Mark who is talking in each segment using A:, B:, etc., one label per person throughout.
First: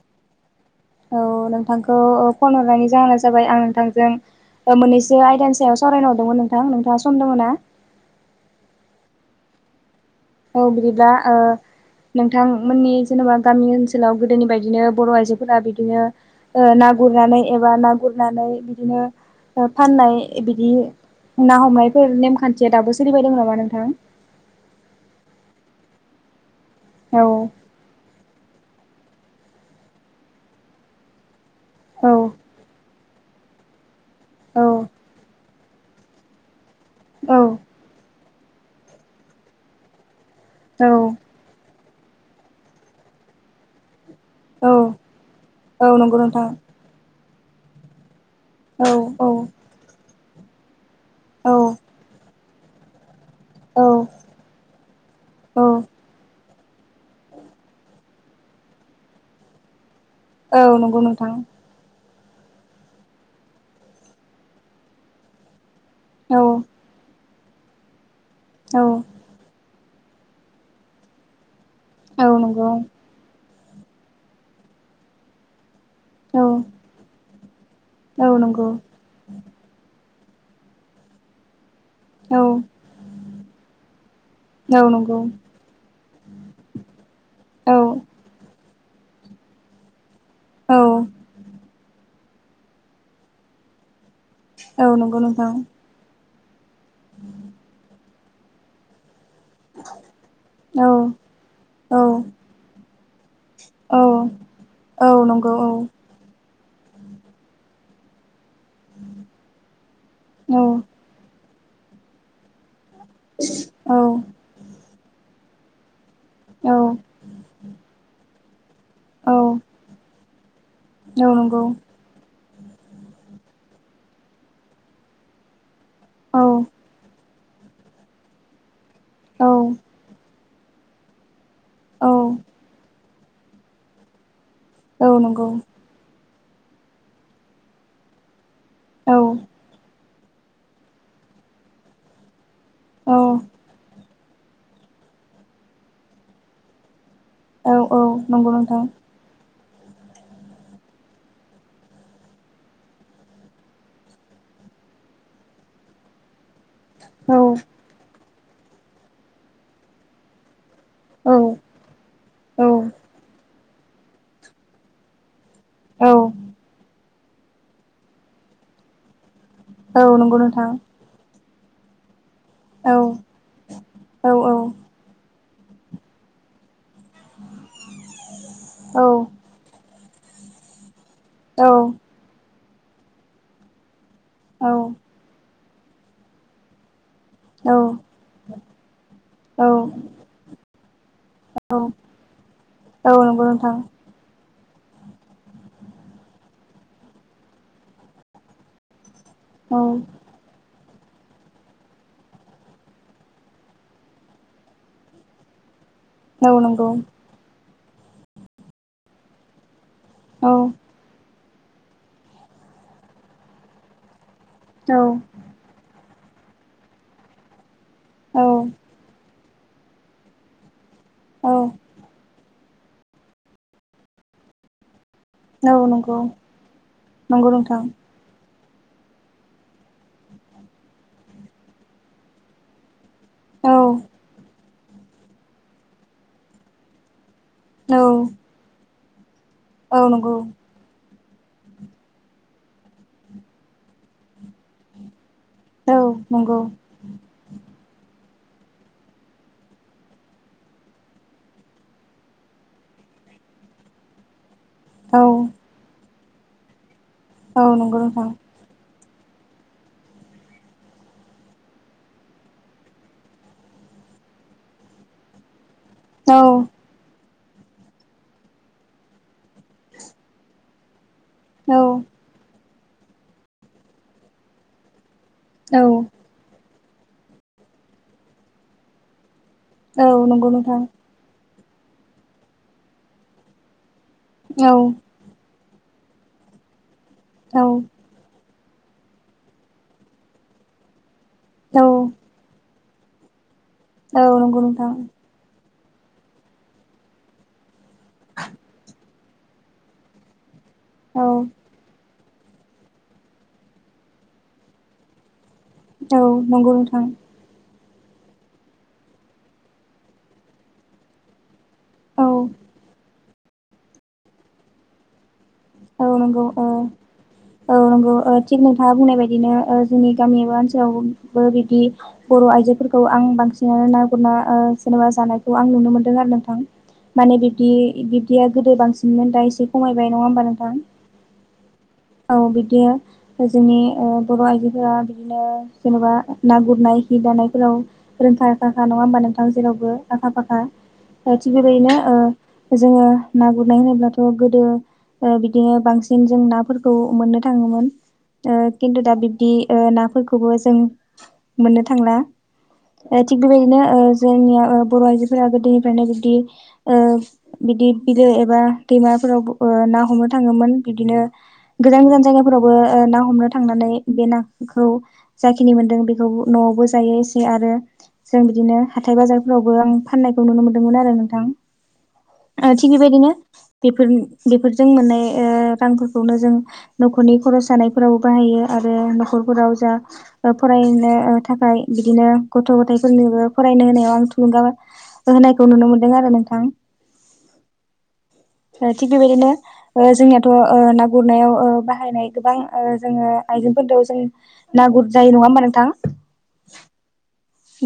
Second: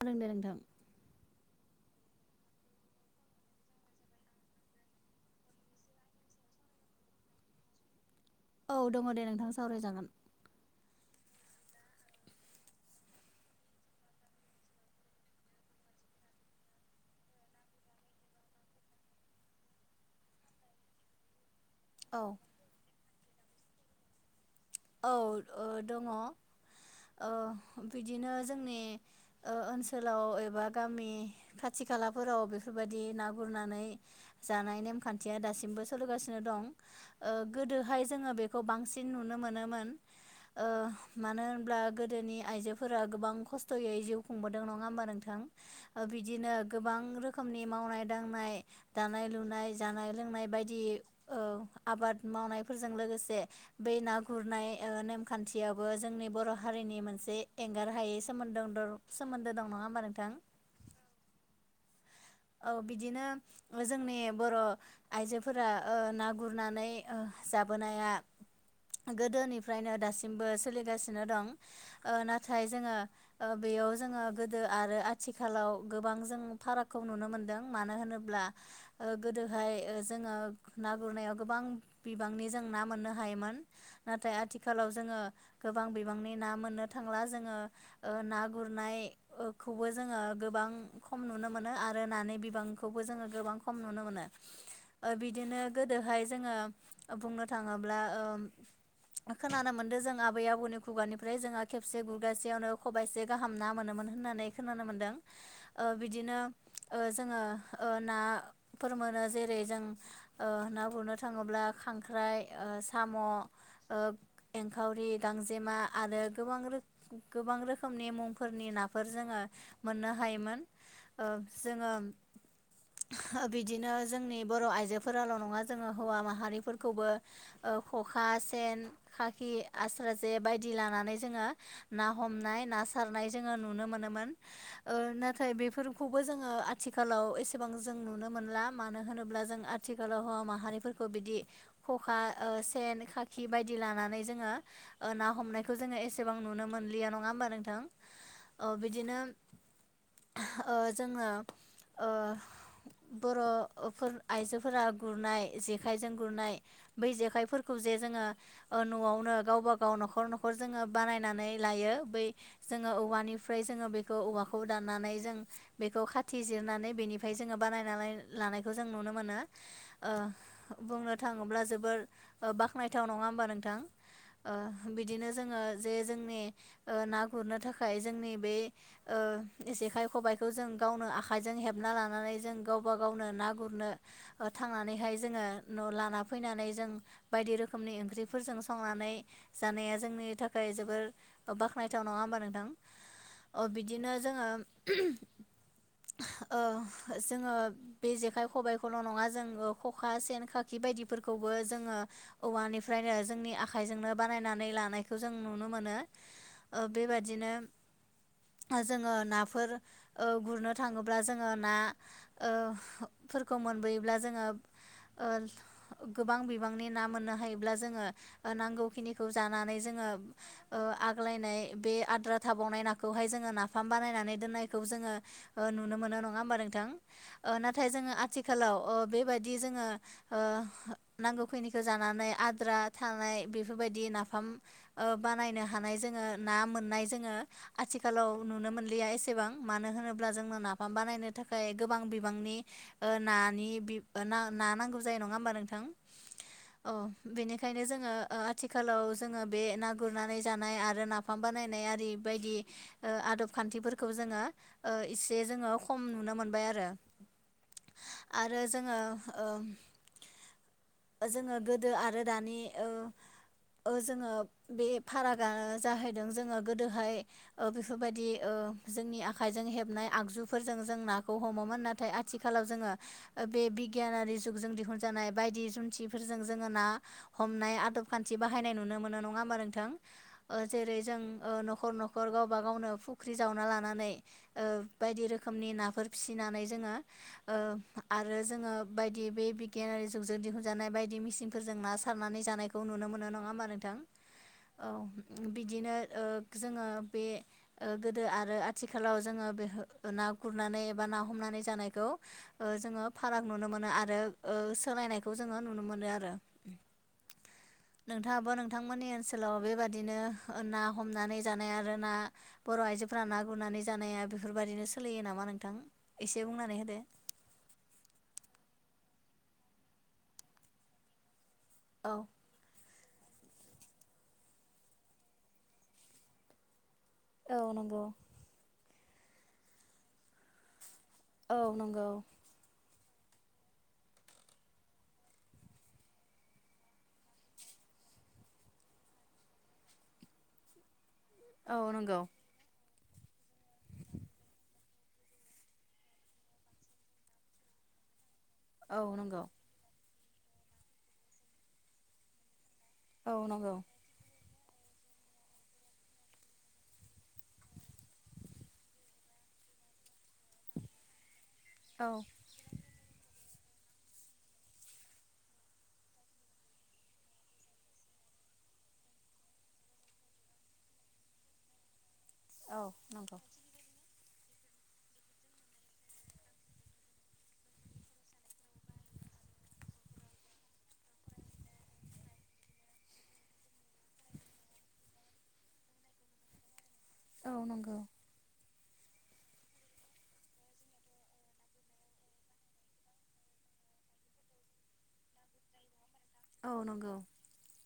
A: खोनादों दे नोंथां।
B: औ नोंथांखौ फन हरनायनि जाहोना जाबाय आं नोंथांजों ओ मोननैसो आयदानि सायाव सावरायनो हरदोंमोन नोंथां, नोंथाङा सम दङ ना?
A: औ दङ दे नोंथां सावरायजागोन।
B: औ बिदिब्ला ओ नोंथांमोननि जेनेबा गामि ओनसोलाव गोदोनि बायदिनो बर' आइजोफोरा बिदिनो ओ ना गुरनानै एबा ना गुरनानै बिदिनो ओ फाननाय बिदि ना हमनायफोर
A: औ
B: नेम खान्थिया दाबो सोलिबाय दं नामा नोंथां?
A: औ ओ दङ ओ
B: औ
A: बिदिनो जोंनि ओ ओनसोलाव एबा गामि खाथि
B: औ
A: खालाफोराव बेफोरबायदि ना गुरनानै।
B: औ
A: जानाय नेमखान्थिया दासिमबो सोलिगासिनो दं ओ
B: औ
A: गोदोहाय जोङो बे खौ बांसिन नुनो मोनोमोन ओ
B: औ
A: मानो होनब्ला गोदोनि आइजोफोरा गोबां खस्थ'यै जिउ खुंबोदों
B: औ
A: नङा होमबा नोंथां
B: औ नंगौ नोंथां
A: बिदिनो गोबां रोखोमनि मावनाय दांनाय
B: औ
A: दानाय
B: औ
A: लुनाय जानाय लोंनाय बायदि ओ
B: औ
A: आबाद मावनाय फोरजों लोगोसे
B: औ
A: बे ना गुरनाय ओ
B: औ
A: नेमखान्थियावबो जोंनि बर' हारिनि मोनसे एंगार हायै सोमोन्दोर सोमोन्दो दं नङा होमबा नों
B: औ नंगौ नोंथां
A: औ बिदिनो जोंनि बर' आइजोफोरा ओ ना
B: औ
A: गुरनानै ओ जाबोनाया
B: औ
A: गोदोनिफ्रायनो दासिमबो सोलिगासिनो दं ओ
B: औ
A: नाथाय
B: नंगौ
A: जोङो ओ बेयाव जोङो गोदो आरो आथिखालाव गोबां
B: औ
A: जों फारागखौ नुनो मोनदों मानो
B: औ
A: होनोब्ला
B: नंगौ
A: ओ गोदोहाय ओ जोङो ना गुरनायाव गोबां
B: औ
A: बिबांनि जों ना मोननो हायोमोन नाथाय
B: औ
A: आथिखालाव जोङो
B: नंगौ
A: गोबां बिबांनि ना मोननो था ला जोङो
B: औ
A: ना गुरनायखौबो जोङो गोबां
B: औ
A: खम नुनो मो नो आरो नानि बिबांखौबो जोङो गोबां खम नुनो मोनो
B: औ
A: ओ
B: नंगौ नोंथां
A: बिदिनो गोदोहाय जोङो बुंनो थाङोब्ला ओ खोनानो मोन्दों जों आबै आबौनि
B: औ
A: खुगानिफ्राय जोंहा
B: औ
A: खेबसे गुरगासेयावनो खबाइसे गाहाम ना
B: औ
A: मोनोमोन होननानै खोनानो
B: औ
A: मोन्दों
B: नंगौ औ
A: ओ बिदिनो ओ जोङो ओ ना फोर मोनो जेरै जों ओ
B: औ
A: ना गुरनो थाङोब्ला खांख्राइ ओ साम'
B: औ
A: ओ एंखावरि, गांजेमा आरो गोबां
B: औ
A: रो रोखोमनि मुंफोरनि नाफोर
B: औ
A: जोङो मोननो हायोमोन ओ
B: नंगौ
A: जोङो ओ बिदिनो जोंनि बर' आइजोफोराल' नङा जोङो हौवा
B: औ
A: माहारिफोरखौबो ओ खखा, सेन,
B: औ
A: खाखि, आस्रा जे बाय दि लानानै जोङो
B: औ
A: ना हमनाय ना सारनाय जोङो नुनो मोनोमोन ओ
B: औ नंगौ
A: नाथाय बेफोरखौबो जोङो आथिखालाव एसेबां जों नुनो मोनला मानो होनोब्ला
B: औ
A: जों आथिखालाव हौवा माहारिफोरखौ बिदि खखा सेन,
B: औ
A: खाखि बायदि लानानै जोङो ना हमनायखौ जोङो एसेबां नुनो मोनलिया नङा हबा
B: औ
A: नोंथां
B: नंगौ नोंथां
A: बिदिनो जोङो ओ बर'फोर आइजोफोरा गुरनाय जेखाइजों गुरनाय बै
B: औ
A: जेखायफोरखौ जे जोङो ओ न'आवनो गावबा गाव न'खर न'खर जोङो
B: औ
A: बानायनानै लायो बै
B: औ
A: जोङो औवानिफ्राय जोङो बेखौ औवाखौ दाननानै जों बेखौ
B: औ
A: खाथि जिरनानै बेनिफ्राय जोङो बानायनानै लानायखौ जों नुनो मोनो
B: औ
A: ओ
B: नंगौ नोंथां
A: बुंनो थाङोब्ला जोबोर
B: औ
A: बाख्नायथाव नङा होमबा नोंथां
B: औ
A: ओ बिदिनो जोङो जे जोंनि ना गुरनो थाखाय जोंनि बे
B: औ
A: ओ जेखाय खबाइखौ जों गावनो आ खाइजों हेबना लानानै जों गावबा गावनो ना गुरनो थांनानैहाय जोङो न' लाना फैनानै जों बायदि रोखोमनि ओंख्रिफोरजों संनानै
B: औ
A: जानाया जोंनि थाखाय जोबोर
B: औ
A: बाख्नायथाव नङा हो मबा नोंथां
B: औ नंगौ
A: अ
B: नोंथां
A: बिदिनो जोङो ओ जोङो ओ बे जेखाइ खबाइखौल' नङा जोङो
B: औ
A: खखा, सेन, खाखि बायदि फोरखौबो जोङो औवानिफ्रायनो जोंनि आखाइजोंनो बानायनानै लानायखौ जों नुनो मोनो
B: औ
A: ओ
B: नंगौ
A: बेबादिनो जोङो नाफोर
B: औ
A: गुरनो थाङोब्ला जोङो ना ओ फोरफोरखौ मोनबोयोब्ला जोङो
B: औ
A: ओ गोबां बिबांनि ना मोननो हायोब्ला जोङो
B: औ
A: नांगौखिनिखौ जानानै जोङो
B: औ
A: आग्लायनाय बे आद्रा था बावनाय नाखौहाय जोङो नाफाम बानायनानै दोन्नायखौ जोङो
B: औ
A: नुनो
B: नंगौ
A: मोनो नङा होमबा नोंथां
B: नंगौ नोंथां
A: नाथाय जोङो आथिखाल आथिखालाव बेबायदि जोङो नांगौखिनिखौ जानानै आद्रा थानाय
B: औ
A: बेफोरबायदि नाफाम बानायनो हानाय जोङो ना मोननाय जोङो
B: औ
A: आथिखालाव नुनो मोनलिया एसेबां मानो
B: औ
A: होनोब्ला
B: नंगौ
A: जोंङो नाफाम बानायनो थाखाय गोबां बिबांनि नानि बि ना ना नांगौ जायो नङा होमबा नोंथां
B: औ नंगौ
A: औ बेनिखायनो जोङो आथिखालाव जोङो बे ना गुरनानै जानाय आरो नाफाम बानायनाय आरि बायदि आदब खान्थिफोरखौ जोङो ओ
B: औ
A: इसे जोङो खम नुनो मोनबाय आरो
B: औ नंगौ नोंथां
A: आरो जोङो ओ जोङो गोदो आरो दानि ओ ओ जोङो बे फारागानो जाहैदों
B: औ
A: जोङो गोदोहाय ओ बेफोरबायदि ओ जोंनि आ आखाइजों हेबनाय आगजुफोरजों जों नाखौ हमोमोन
B: औ
A: नाथाय आथिखालाव जोङो बे बिगियानारि जुगजों दिहुनजानाय बायदि
B: औ
A: जुनथिफोरजों जोङो ना हमनाय आदब खान्थि बाहायनाय नुनो मोनो नङा होमबा नोंथां।
B: औ नंगौ
A: ओ
B: नोंथां
A: जेरै जों ओ नख' र न'खर गावबा गावनो फुख्रि जावना लानानै ओ
B: औ
A: बायदि रो खोमनि नाफोर फिसिनानै जोङो ओ
B: औ
A: आरो जोङो बायदि बे बिगियानारि जुग जों दिहुनजानाय बायदि मेसिनफोरजों ना
B: औ
A: सारनानै जानाय खौ नुनो मोन नङा होनबा नों
B: औ नंगौ नोंथां।
A: बिदिनो ओ जोङो बे ओ गोदो आरो आथिखालाव जोङो बे ना गुरनानै एबा ना हमनानै
B: औ
A: जानायखौ ओ जोङो फाराग नुनो मोनो आरो ओ सोलायनायखौ जोङो नुनो मोनो आरो।
B: औ नंगौ नोंथां
A: नोंथाङाबो नोंथांमोननि ओनसोलाव बेबादिनो ना हमनानै जानाया आरो ना
B: औ
A: बर' आइजोफोरा ना गुरनानै जानाया बेफोरबायदिनो सोलियो नामा नों
B: औ नंगौ ओ औ नंगौ थिग नोंथाङा बुंनाय बाय बिदिनो ओ जोंनि गामि एबा ओनसोलावबो बिदि
A: औ
B: बर' आइजोफोर खौ आं बांसिनानो ना गुरना ओ जेनेबा जानायखौ आं नुनो मोनदों आरो नोंथां माने बिब्दि
A: औ
B: बिब्दिया गोदो बांसिनमोन दा एसे खमायबाय नङा होमबा नोंथां!
A: औ नंगौ
B: औ बिदिया जोंनि ओ बर' आइजोफोरा बिदिनो जेनेबा ना गुरनाय हि दानायफोराव रोंखा राखाखा नङा होमबा नोंथां। जेरावबो आखा फाखा थिग
A: औ
B: बेबायदिनो
A: नंगौ
B: ओ जोङो ना गुरनाय होनोब्लाथ गोदो ओ बिदिनो बांसिन जों नाफोर खौ मोननो थाङोमोन ओ
A: औ
B: खिन्थु दा
A: नंगौ
B: बिब्दि ओ नाफोरखौ खौबो जों मोननो थांला
A: औ
B: थिग
A: नंगौ
B: बेबायदिनो ओ जोंनिया ओ बर' आइजोफोरा गोदोनिफ्रायनो बिदि ओ बिदि बिलो एबा दैमाफोराव ओ हमनो थाङोमोन बिदिनो गोजान गोजान जायगा फोरावबो ना हमनो थांनानै बे नाखौ जाखिनि मोनदों बेखौ न'आवबो जायो एसे आरो जों बिदिनो हाथाय बाजारफोरावबो आं फान्नायखौ नुनो मोनदोंमोन आरो नोंथां।
A: औ
B: थिग बेबायदिनो
A: नंगौ
B: बेफोर बेफोरजों मोननाय ओ रांफोरखौनो जों नखरनि खरस जानायफोरावबो बाहायो आरो नखरफोराव जा फरायनो थाखा य बिदिनो गथ गथायफोरनिबो फरायनो होनायाव आं थुलुंगाबो होनायखौ नुनो मोनदों आरो नोंथां।
A: औ नंगौ
B: थिग बेबायदिनो ओ जोंनियाथ' ओ ना गुरनायाव ओ बाहायनाय गोबां ओ जोङो आइजेंफोर जों ना गुर जायो नङा हा नोंथां
A: औ नंगौ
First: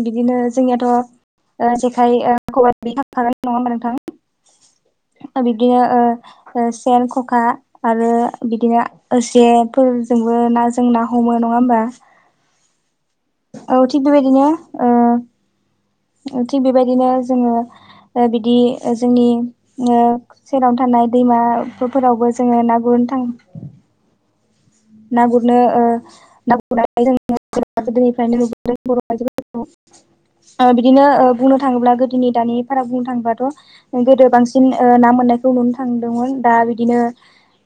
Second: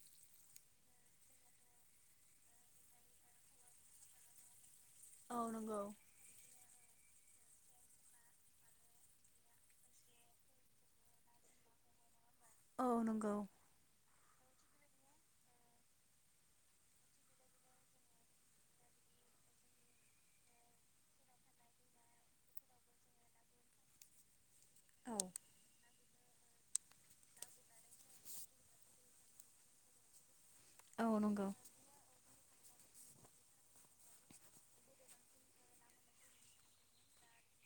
B: बिदिनो जोंनियाथ' ओ जेखाय ओ खबाइ बिदि थांखागोनाय नङा होमबा
A: औ
B: नोंथां! बिदिनो
A: नंगौ
B: ओ ओ सेन खखा आरो बिदिनो एसेफोरजोंबो ना जों ना हमो नङा होनबा
A: औ नंगौ
B: थि बेबायदिनो ओ थिग बेबायदिनो जोङो बिदि जोंनि ओ सेरावनो थानाय दैमाफोरावबो जोङो ना गुर नो थाङो
A: औ
B: ना [unintelligible] ओ बिदिनो
A: औ नंगौ
B: बुंनो थाङोब्ला गोदोनि दानि भारा बुंनो थाङोबाथ' गोदो बांसिन ना मोननायखौ नुनो थांदोंमोन दा बिदिनो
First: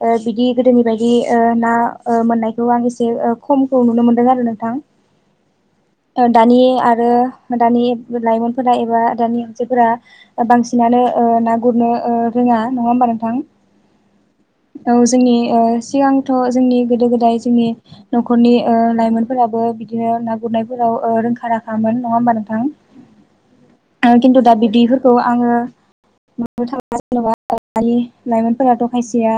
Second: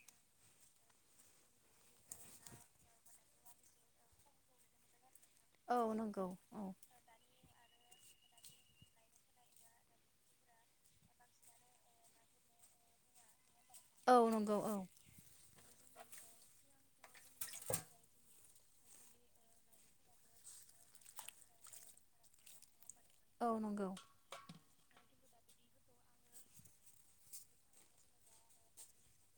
B: ओ बिदि गोदोनि बायदि ओ ना ओ मोननायखौ आं एसे ओ खमखौ नुनो मोनदों आरो नोंथां।
A: औ नंगौ
B: दानि
A: औ
B: आरो दानि लाइमोनफोरा एबा दानि आजोफोरा बांसिनानो ओ ना गुरनो ओ रोङ नङा हबा नोंथां? औ जोंनि सिगांथ जोंनि गोदो गोदाय जोंनि नखरनि लाइमोनफोराबो बिदिनो ना गुरनायफोराव ओ रोंखा राखामोन। नङा होमबा
A: नंगौ
B: नोंथां। खिन्थु दा बिदिफोरखौ आङो [unintelligible] लाइमोनफोराथ' खायसेया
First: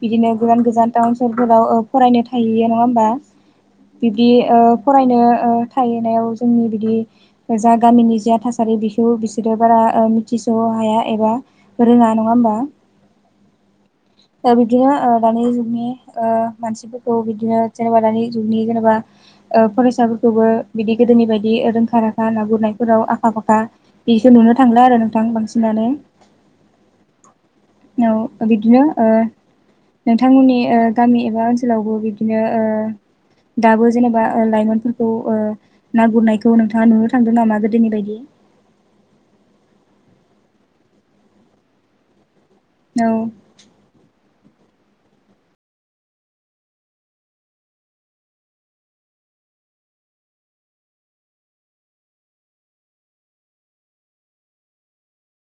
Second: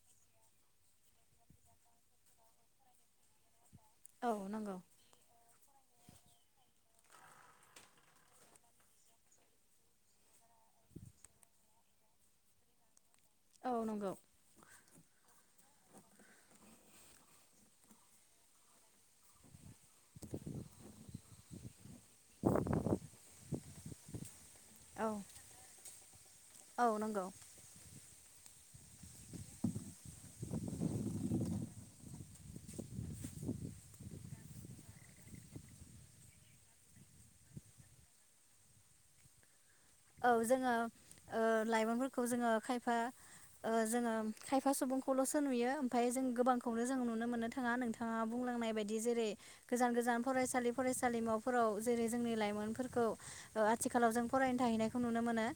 B: बिदिनो गोदान गोजान टाउन स फोराव ओ फरायनो थाहैयो नङा होमबा बिब्दि
A: औ नंगौ औ नंगौ
B: ओ
A: नंगौ
B: फरायनो ओ थाहैनायाव जोंनि बिदि जा गामिनि जा थासारि बिखौ बिसोरो बारा मिथिसह हाया एबा रोङा नङा होमबा।
A: औ नंगौ।
B: दिनो ओ दानि जुगनि ओ मानसिफोरखौ बिदिनो जेनेबा दानि जुगनि जेनेबा ओ फरायसाफोरखौबो बिदि गोदोनि बायदि रोंखा राखा ना गुरनायफोराव आखा फाखा बेसो नुनो थांला आरो नोंथां
A: औ
B: बांसिनानो।
A: औ नंगौ
B: औ बिदिनो ओ नोंथांमोननि ओ गामि [unintelligible] ओनसोलावबो बिदिनो ओ दाबो जेनेबा लाइमोनफोरखौ ओ ना गुरनायखौ नोंथाङा नुनो थांदों नामा गोदोनि बायदि?
A: [inaudible] औ जोङो ओ लाइमोनफोरखौ जोङो खायफा
B: औ
A: ओ जोङो खायफा सुबुंखौल'सो नुयो ओमफ्राय जों गोबांखौनो जों नुनो मोननो थाङा नोंथाङा बुंलांनाय बायदि जेरै गोजान गोजान फरायसालि फरायसालिमाफोराव जेरै जोंनि लाइमोनफोरखौ ओ आथिखालाव जों फ फरायनो थाहैनायखौ नुनो मोनो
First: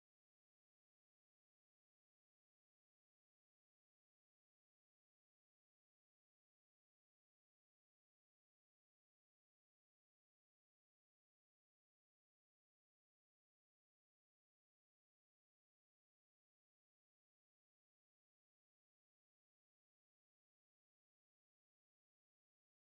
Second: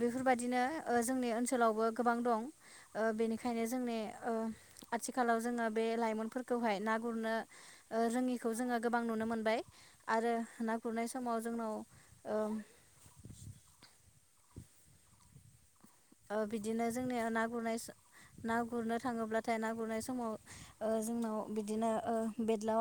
A: बेफोरबायदिनो जोंनि ओनसोलावबो गोबां दं। ओ बेनिखायनो जोंनि ओ आथिखालाव जोङो बे लाइमोनफोरखौहाय ना गुरनो ओ रोङिखौ जोङो गोबां नुनो मोनबाय। आरो ना गुरनाय समाव जोंनाव ओं। ओ बिदिनो जोंनि ना गुरनाय सो ना गुरनो थाङोब्लाथाय ना गुरनाय समाव ओ जोंनाव बिदिनो बेदलाव